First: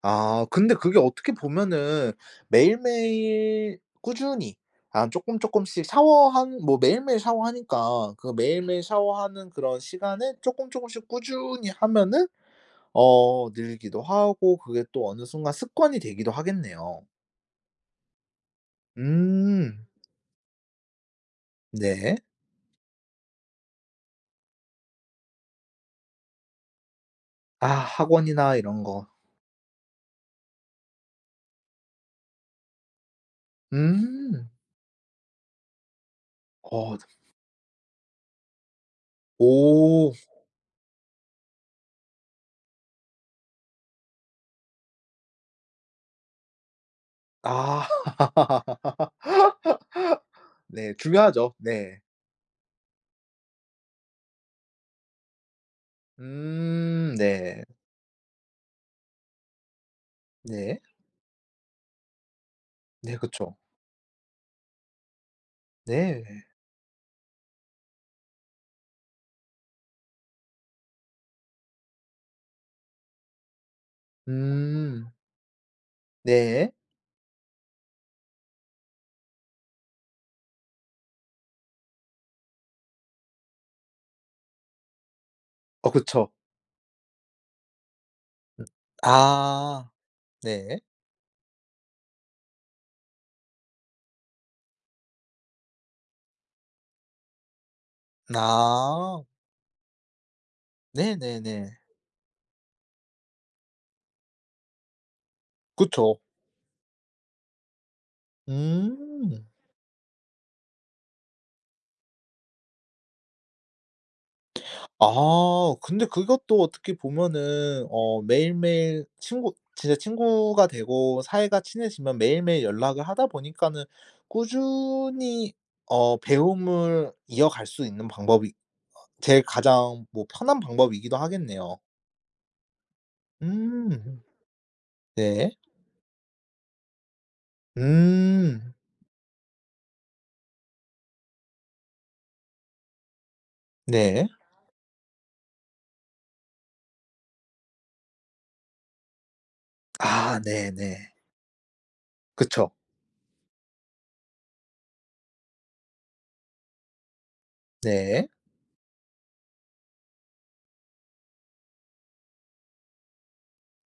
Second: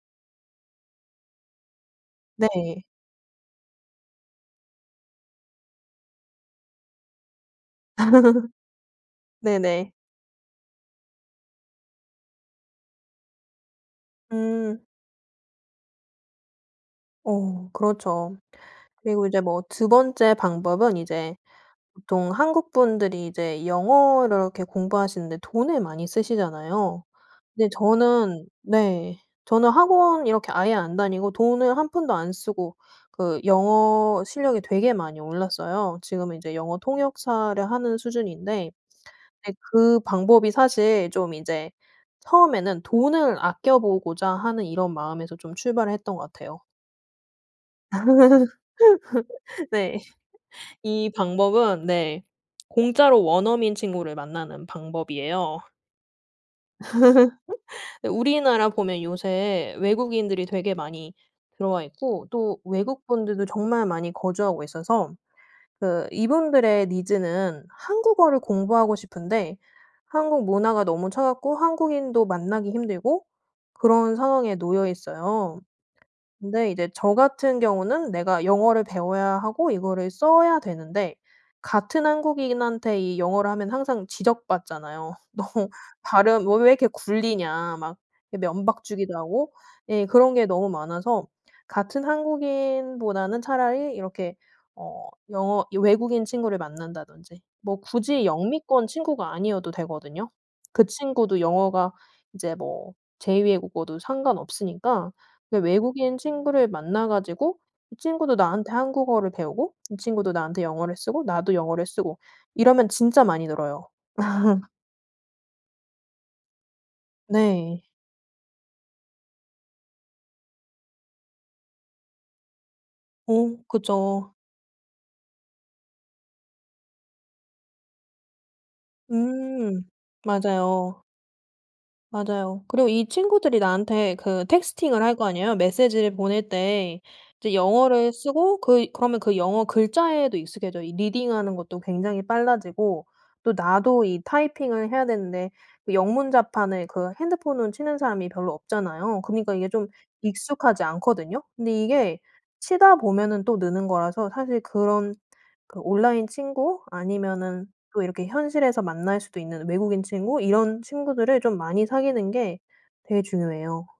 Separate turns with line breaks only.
아 근데 그게 어떻게 보면은
네.
매일매일 꾸준히 아 쪼끔쪼끔씩 샤워하는 뭐 매일매일 샤워하니까 그 매일매일 샤워하는 그런
네네.
시간에 쪼끔쪼끔씩 꾸준히 하면은 어 늘기도 하고 그게
음.
또 어느 순간 습관이 되기도 하겠네요.
어 그렇죠. 그리고 이제 뭐
음.
2 번째 방법은 이제
네.
보통 한국분들이 이제 영어를 이렇게 공부하시는데 돈을 많이 쓰시잖아요.
아
근데 저는
학원이나 이런 거.
네 저는 학원 이렇게 아예 안 다니고 돈을 한 푼도 안 쓰고 그 영어
음.
실력이 되게 많이 올랐어요. 지금은 이제 영어
어 되게
통역사를 하는 수준인데 네 그
오.
방법이 사실 좀 이제 처음에는 돈을 아껴보고자 하는 이런 마음에서 좀 출발을 했던 것 같아요.
아.
네.
네
이
중요하죠.
방법은
네.
네 공짜로 원어민 친구를 만나는 방법이에요.
음 네.
우리나라 보면 요새 외국인들이 되게
네.
많이 들어와 있고 또 외국
네
분들도
그쵸.
정말 많이 거주하고 있어서 그
네네.
이분들의 needs는 한국어를 공부하고 싶은데 한국 문화가 너무 차갑고 한국인도 만나기 힘들고 그런 상황에 놓여
음.
있어요. 근데
네.
이제 저 같은 경우는 내가 영어를 배워야 하고 이거를 써야 되는데 같은 한국인한테 이 영어를 하면 항상 지적받잖아요. "너
어 그쵸.
발음 왜 왜 이렇게 굴리냐." 막 이
음
면박 주기도 하고.
아.
예 그런 게 너무
네.
많아서 같은 한국인보다는 차라리 이렇게 어 영어 이 외국인 친구를 만난다든지 뭐 굳이 영미권
아.
친구가 아니어도 되거든요. 그 친구도
네네네.
영어가 이제 뭐 제 2 외국어도 상관없으니까 네 외국인
그쵸.
친구를 만나 가지고 이 친구도 나한테 한국어를
음.
배우고 이 친구도 나한테 영어를 쓰고 나도 영어를 쓰고 이러면 진짜 많이 늘어요.
아 근데 그것도 어떻게
네.
보면은 어 매일매일 친구 진짜 친구가 되고 사이가 친해지면 매일매일 연락을 하다
어
보니까는
그죠.
꾸준히 어 배움을 이어갈 수 있는 방법이 어 제일
음.
가장 뭐 편한
맞아요.
방법이기도 하겠네요.
맞아요. 그리고 이 친구들이 나한테
음.
그 texting을 할 거
네.
아니에요. 메시지를 보낼 때 이제 영어를 쓰고
음.
그 그러면 그 영어 글자에도 익숙해져요. 이 reading하는 것도 굉장히 빨라지고 또 나도
네.
typing을 해야 되는데 그 영문 자판을 그 핸드폰으로 치는 사람이 별로 없잖아요. 그니까 이게 좀
아
익숙하지
네네.
않거든요. 근데 이게
그쵸.
치다 보면은 또 느는 거라서 사실 그런 그 온라인 친구 아니면은 또 이렇게
네.
현실에서 만날 수도 있는 외국인 친구 이런 친구들을 좀 많이 사귀는 게 되게 중요해요.